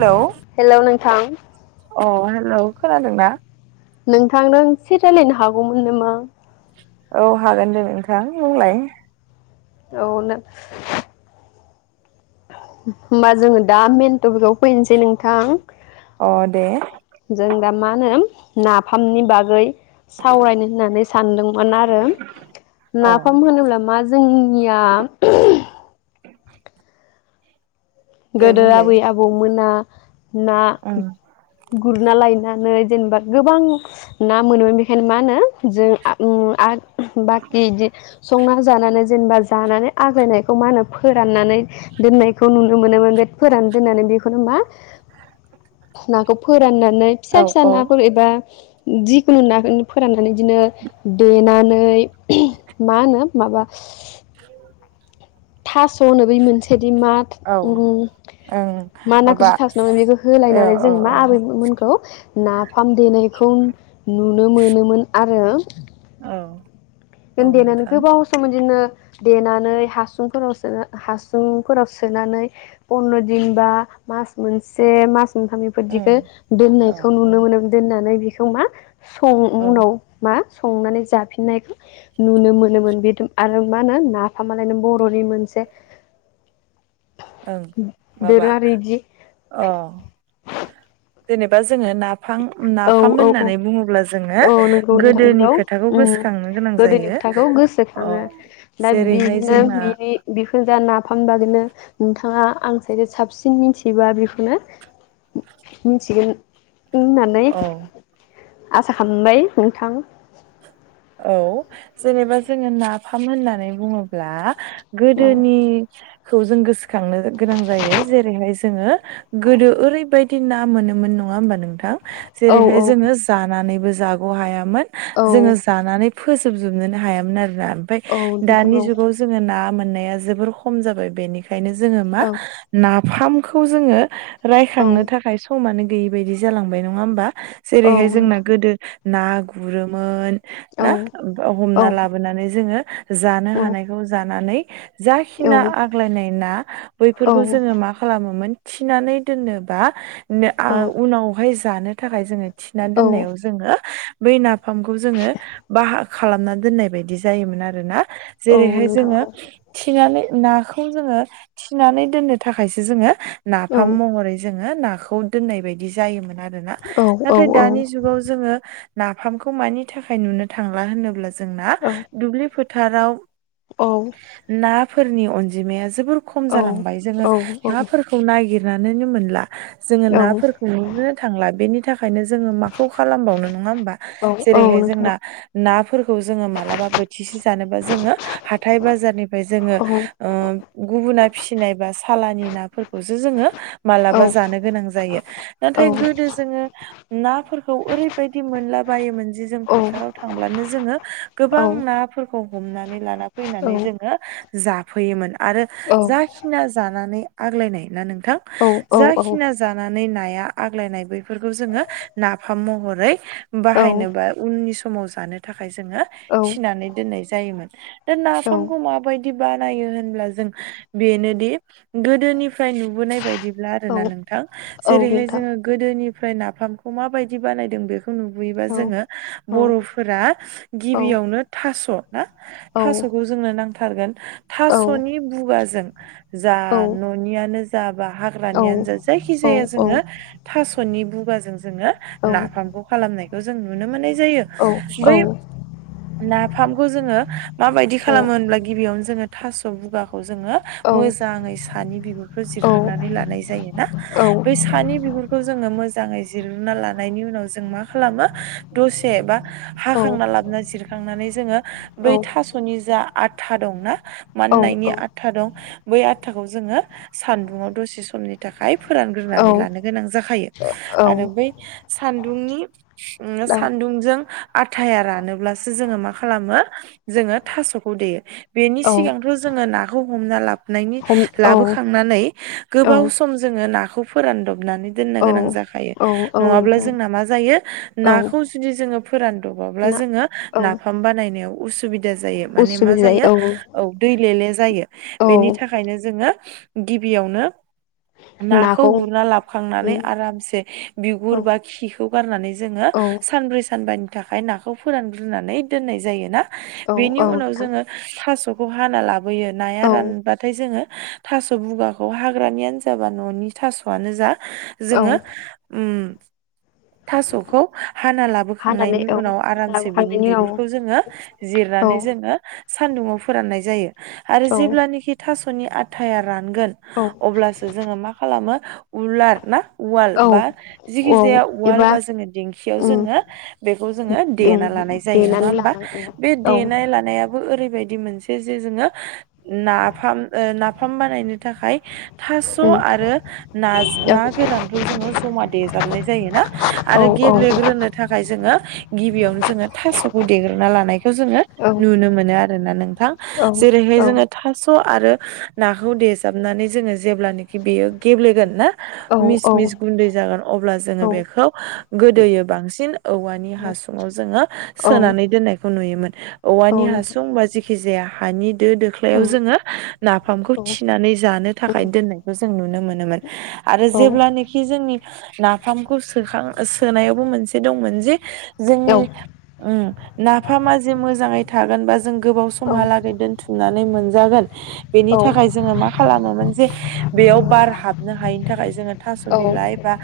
Hello थां अ hello खोनादोंना? नोंथां नों एसे रायज्लायनो हागौमोन नामा? औ हागोन दे नोंथां बुंलाय अ नो होमबा जोङो दा मेन टपिकाव फैनोसै नोंथां अ दे [inaudible] जों दा मा ओनो नाफामनि बागै सावरायनो होननानै सानदोंमोन आरो अ नाफाम होनोब्ला मा जोंनिया दे गोदो बुंलाय आबै आबौमोना ना ओं गुरना लायना नै जेनेबा गोबां ना मोनोमोन बेनिखायनो मा होनो जो आ आ बाकि बिदि संना जानानै जेनेबा जानानै आग्लायनायखौ मा होनो फोराननानै दोननायखौ नुनो मोनोमोन बे फोरान दोननानै बेखौनो मा नाखौ फोराननानै फिसा औ फिसा औ नाफोर एबा जिखुनु नाखौ फोराननानै बिदिनो देनानै मा होनो माबा [inaudible] थासनो बै मोनसेदि मा औ उम ओं मा नाखो माबा आसु थास होनो बेखौ औ होलायनानै औ जों मा औ आबैमोनखौ नाफाम देनायखौ नुनो मोनोमोन आरो [inaudible] औ उन देनानै नोंथां गोबाव सम बिदिनो देनानै हासु फोराव सोना हासुंफोराव सोनानै फन्द्र दिन बा मास मोनसे मास [unintelligible] बेफोरदिखौ उम औ दोननायखौ औ नुनो मोनो दोननानै [unintelligible] [unintelligible] औ उनाव मा संनानै जाफिननायखौ नुनो मोनोमोन बेद आरो मा होनो नाफामालाय नों बर [unintelligible] नि मोनसे ओं माबा दोरोङारि बिदि अ जेनेबा जोङो ना औ औ औ जोङो औ नंगौ नोंथां गोदोनि बेखौ खोथाखौ उम गोसोखांनो गोनां गोदोनि जायो खोथाखौ औ गोसोखाङो दा जेरैहाय बिनो जोंना बिनि बेखौनो जा नाफाम [unintelligible] बिनो नोंथाङा आं साय साबसिन मिथिबा बेखौनो मिनथिगोन होननानै औ आसा खालामबाय नोंथां औ जेनेबा जोङो नाफाम होननानै बुङोब्ला औ गोदोनि खौ जों गोसोखांनो गोनां जायो। जेरैहाय जोङो गोदो ओरैबायदि ना मोनोमोन नङा होमबा नोंथां? औ जेरैहाय जोङो जानानैबो जा जाग' हायामोन। औ। नै फोजोबजोबनोनो हायामोन आरो ना। ओमफ्राय औ नोंथां दानि औ जुगाव जोङो ना मोन मोननाया जोबोर खम जाबाय बेनिखायनो खायनो जोङो मा औ ना फामखौ जोङो औ रायखांनो थाखाय समा नो गैयि बायदि जालांबाय नङा होमबा? औ जेरैहाय जोंना नोंथां गोदो ना गुरोमोन औ ना औ हमना लाबोनानै जोङो जानो औ हानायखौ जानानै जाखिना आग्लायनाय ना औ बैफोरखौ जोङो मा खालामोमोन थिनानै दोननो बा नो आ उनावहाय जानो थाखाय जोङो थिना दोननायाव जोङो बै नाफामखौ जोङो बाहा खालामना दोननाय बायदि जायोमोन आरो ना औ जेरैहाय नोंथां औ जोङो थिनानै नाखौ जोङो थिनानै दोननो थाखायसो जोङो औ नाफाम महरै जोङो ना खौ दोननाय बायदि जायोमोन आरो आरोना। औ नाथाय दानि औ जुगाव जोङो नाफामखौ मानि था खाय नुनो थांला होनोब्ला जों जोंना दुब्लि फो थाराव औ। फोरनि अनजिमाया जोबोर खम जालांबाय जोङो नों औ औ जोङो औ नाफोरखौ नुनो थांला बेनि, खायनो जोङो माखौ खालामबावनो नङा होमबा औ नोंथां औ नोंथां औ जोंना नाफोरखौ जोङो मालाबा बोथिसे जानोबा जोङो हाथाय बाजारनिफ्राय जोङो ओ गुबुना, फिसिनाय बा सालानि नाफोरखौसो जोङो मालाबा जानो गोनां जायो। नाथाय गोदो जोङो, नाफोरखौ ओरैबायदि मोनला बायोमोन, जि जों फोथ फोथाराव थांब्लानो जोङो गोबां नाफोर खौ हमनानै लाना फैनानै जोङो जाफैयोमोन। आरो जाखिना जानानै आग्लायनाय ना नोंथां जाखिना जानानै नाया आग्लायनाय बैफोरखौ जोङो नाफाम महरै बाहायनो बा उननि सम समाव जानो थाखाय जोङो थिनानै दोननाय जायोमोन दा नाफामखौ माबायदि बानायो होनब्ला जों बेनोदि गोदोनिफ्राय नुबोनाय बायदिब्ला आरोना नों नोंथां जेरैहाय जोङो गोदोनि ओमफ्राय नाफामखौ माबायदि बानायदों बेखौ नुबोयोबा जोङो बर'फोरा गिबियावनो थास' ना थास'खौ जोंनो नांथारगोन थास'नि बुगाजों जा न'नियानो जा बा औ औ हाग्रानियानो जा जायखि जाया जोङो थास'नि बुगाजों जोङो नाफामखौ खालामनायखौ जों नुनो मोननाय जायो। बै नाफामखौ जोङो माबायदि खालामो होनब्ला गिबियावनो जोङो थास' बुगाखौ जोङो मोजाङै सानि बिगुरखौ जिरग्रोनानै लानाय जायोना। बै सानि बिगुरखौ जोङो मोजाङै जिरग्रोना लानायनि उनाव जों मा खालामो दसे एबा हाखांना लाबोना जिरखांनानै जोङो बै थास'नि जा आथा दंना माननायनि आथा दं बै आथाखौ जोङो सान्दुंङाव दसे समनि थाखाय फोरानग्रोनानै लानो गोनां जाखायो आरो बै सान्दुंनि सान्दुंजों आथाया रानोब्लासो जोङो मा खालामो जोङो थास'खौ देयो। बेनि सिगांथ' जोङो नाखौ हमना नायनि हम औ लाबो खांनानै औ गोबाव सम जोङो नाखौ फोरानदबनानै दोननो औ गोनां जाखायो औ औ नङाब्ला नोंथां जोंना मा जायो ना, औ खौसेनि जोङो फोरानदबाब्ला ना जोङो औ नाफाम बानायनायाव उसुबि जायो माने मा जायो औ दैलेले जायो औ बेनि थाखायनो जोङो गिबियावनो, नाखौ गुरना लाबखांनानै उम आरामसे बिगुर औ बा खिखौ, गारनानै जोङो औ सानब्रै सानबानि थाखाय नाखौ फोरानग्रोनानै दोननाय जायोना औ औ बेनि उनाव नोंथां जोङो थास' खौ हाना लाबोयो नाया औ रानबाथाय जोङो थास' बुगाखौ हाग्रानियानो जा बा न'नि थासआनो जा औ जोङो ओम थासखौ हाना हानानै लाबोखांनायनि औ उनाव आरामसे बिनि लाबोखांनायनि उनाव बिगुरखौ जोङो औ जिरनानै जोङो, सान्दुङाव फोराननाय जायो। आरो औ जेब्लानेखि थास सनि आथाया रान गोन अब्लासो जोङो मा खालामो उलार ना उवाल औ बा जिखि औ जाया उवाल एबा बा जोङो दिंखि याव उम जोङो बेखौ जोङो उम देना लानाय जायो नङा देनानै होमबा लानां बे औ देनाय लानायाबो ओरै बे बायदि मोनसे जे जोङो नाफाम ओ नाफ नाफाम बानायनो थाखाय उम थासआरो नाज औ ना गोरानखौ जोङो जमा देजाबनाय जाय ना औ आरो गेब्लेग्रोनो थाखाय जोङो गिबियावनो जोङो थासखौ देग्रोना लानायखौ जोङो औ नुनो मोनो आरोना नोंथां औ जेरैहाय जोङो थास खौ आरो नाखौ देेजाबनानै जोङो जेब्लानोखि बेयो गेब्लेगोन ना औ मिस मिस गुन्दै जागोन औ अ गोदोयो बांसिन औवानि हासुंआव जोङो औ सोनानै दोननायखौ नुयोमोन औ औवानि नोंथां हासुं बा जिखि जेखि जाया हानि दो दोख्लायाव उम जोङो नाफामखौ औ थिनानै जानो उम थाखाय दोननायखौ जों नुनो मोनो नोमोन आरो औ जेब्लानोखि जोंनि नाफामखौ सोखां सोनायावबो मोनसे दंमोन जे औ जोंनि ओम नाफामा जे मोजाङै थागोन बा जों गोबाव समहालागै दोनथुमनानै मोनजागोन बेनि थाखाय जोङो मा खालामोमोन जे बेयाव बार हाबनो हायैनि थाखाय जोङो थास औ बिलाइ बा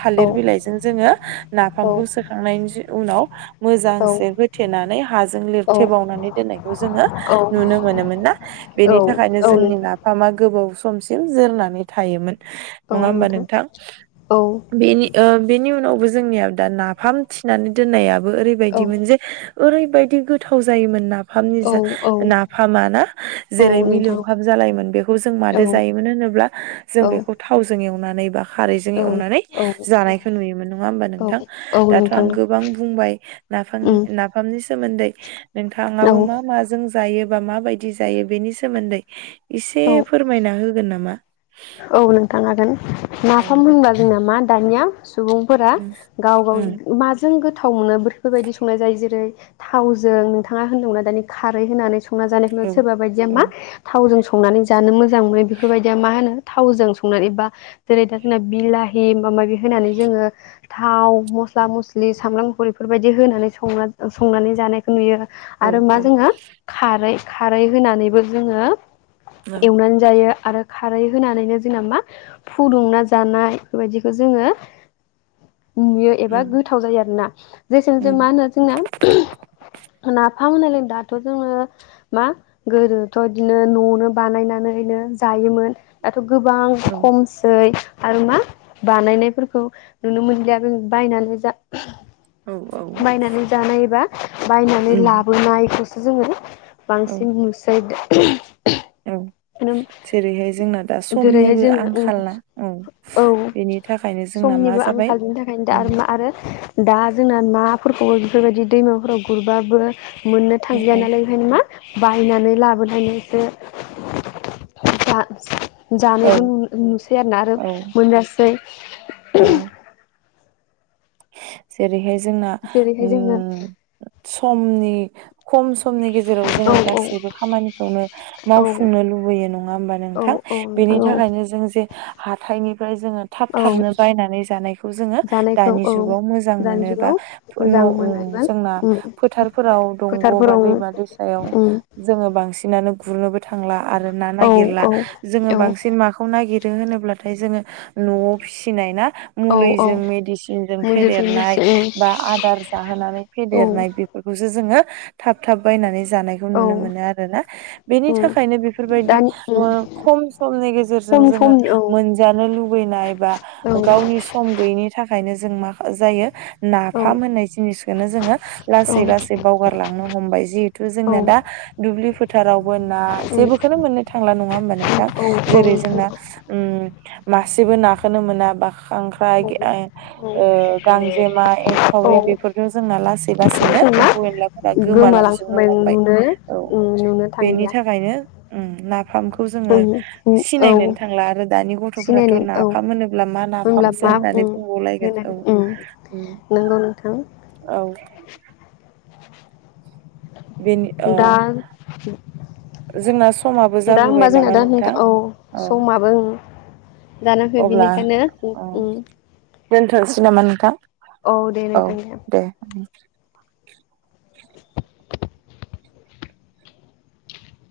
थालिर बिलाइजों जोङो नाफामखौ सोखांनायनि उनाव मोजांसे होथेनानै हाजों औ लिरथेबावनानै दोननायखौ जोङो औ नुनो मोनोमोन ना बेनि थाखायनो नोंथां जोंनि नाफामा गोबाव स समसिम जोरनानै थायोमोन। नङा होमबा नोंथां? औ बेनि ओ थेवबो जोंनिया दा नाफाम थिनानै दोननाया औ ओरैबायदिमोन जे ओरैबायदि गोथाव जायोमोन ना नाफामनि जा, औ औ नाफाम ना औ जेरै नोंथां मिलौहाब जालायोमोन बेखौ जों औ मादो जायोमोन होनोब्ला जों औ बेखौ थावजों एवनानै बा खारैजों औ एवनानै औ जानाय नुयोमोन नङा होमबा औ नोंथां? औ दाथ' आं नोंथां गोबां बुंबाय उम नाफाम-नाफामनि सो सोमोन्दै औ नोंथाङाबो मा माजों जायो बा माबायदि जायो बेनि सोमोन्दै एसे औ फोरमायना होगोन नामा? औ नोंथां हागोन औ नाफाम दे होनबा जोंना मा दानिया सुबुंफोरा उम गाव गाव उम माजों गो थाव मोनो बफोरबायदि संनाय जायो जेरै थावजों नोंथाङा होनदोंमोनना दानि खारै होननानै सं संना जानायखौ नुयो, औ सोरबा बायदिया औ मा थावजों संनानै जानो मोजां मोनो बेफोरबायदिया मा होनो थावजों संनानै बा जेरै दा जोंना बिलाहि माबा-माबि होनानै जोङो थाव, मस्ला-मस्लि, सामब्राम गुफुर बेफोरबायदि होनानै संना-संनानै जानायखौ नुयो। औ आरो मा औ जोङो खारै खारै होनानैबो जोङो औ एवनानै जायो। आरो खारै होनानैनो जोंना मा फुदुंना जानाय बेफोरबायदिखौ जोङो नुयो एबा उम गोथाव जायो आरोना, जेसेनो जों मा उम होनो जोंना ना नाफाम होनायलाय दाथ' जोङो, मा? गोदोथ' बिदिनो न'आवनो बानायनानैनो जायोमोन। दाथ' औ गोबां खमसै आरो मा बानायनायफोरखौ नुनो मोनलिया जों बायनानै जा औ औ बायनानै जानायबा बायनानै उम लाबोनाय जोङो औ बांसिन नुसै [unintelligible] औ जेरैहाय जोंना दा जेरैहाय समनिबो जोङो आंखाल ना औ औ बेनि थाखायनो जोंना मा समनिबो जाबाय आंखालनि थाखायनो दा ओम आरो मा आरो दा जोंना नाफोरखौ बेफोरबायदि दैमाफोराव गुरबाबो मोननो थांया औ नालाय बेखायनो मा बाहायनानै लाबोनायनायसो जा-जा औ जानायखौ नु- नुसै आरो ना आरो औ मोनजासै औ जेरैहाय जोंना जेरैहाय जोङो उम समनि खम समनि गेजेराव औ जोङो गासैबो खामानिखौनो औ मावफुंनो लुबैयो नङा होमबा औ नोंथां औ ।बेनि नोंथां औ थाखायनो जों जे हाथाइनि ओमफ्राय जोङो थाब औ थाबनो बायनानै जानायखौ जोङो जानायखौ दानि औ जु गाव मोजां दानि मोनोबा जुगाव न मोजां मोनो ओ एबा जोंना उम फोथारफोराव दंग' बा फोथारफोराव दैमा दैसायाव उम जोङो बांसिनानो गुरनोबो थांला आरो ना औ नागेला जोङो औ बांसिन माखौ नागेरो रो होनोब्लाथाय जोङो न'आव फिसिनाय ना औ औ मुलिजों मेदिसिनजों मोनजोबसै फेदेरनाय मिथियो बा आदार जाहोनानै औ फेदेरनाय बेफोरखौ जोङो थाब थाब बायनानै जानायखौ औ नुनो मोनो आरो ना ।बेनि उम थाखायनो बेफोरबायदि दानि उम ओम खम समनि गेजेरजों खम जोङो समनि औ मोनजानो लुबैनाय बा औ गावनि सम गैयिनि थाखायनो जों मा जायो औ नाफाम होननाय जिनिसखौनो जोङो लासै लासै बावगारलांनो हमबाय जिहेथु जोंना औ दा दुब्लि फोथारावबो ना उम जेबोखौनो मोननो थांला नङा होमबा नोंथां औ जेरै नोंथां जोंना ओ मासेबो नाखौनो मोना बा खांख्राय ओ ओ गांजेमा औ एंखावरि बेफोरफोरखौ जोंना लासै लासैनो जों मा एम्फौ एनलाफोरा गोमालांजोबनो गोमालांखांबाय हमबाय नुनो ।औ उम नुनो बेनि थांलिया थाखायनो उम नाफामखौ जोङो उम उम औ सिनायनोनो थांला आरो दानि गथ'फोराथ' सिनायनो औ नाफाम होनोब्ला मा होनब्ला नाफामसो मा होननानै उम होनो बुंबावलायगोन उम नंगौ नोंथां [unintelligible] औ बेनि अ दा जोंना समाबो दा जाबोबाय होनबा जोंना नामा दा नोंथां औ औ समाबो जान फै बिनिखायनो दोन्थनोसै नामा नोंथां । औ दे नोंथां दे। [inaudible]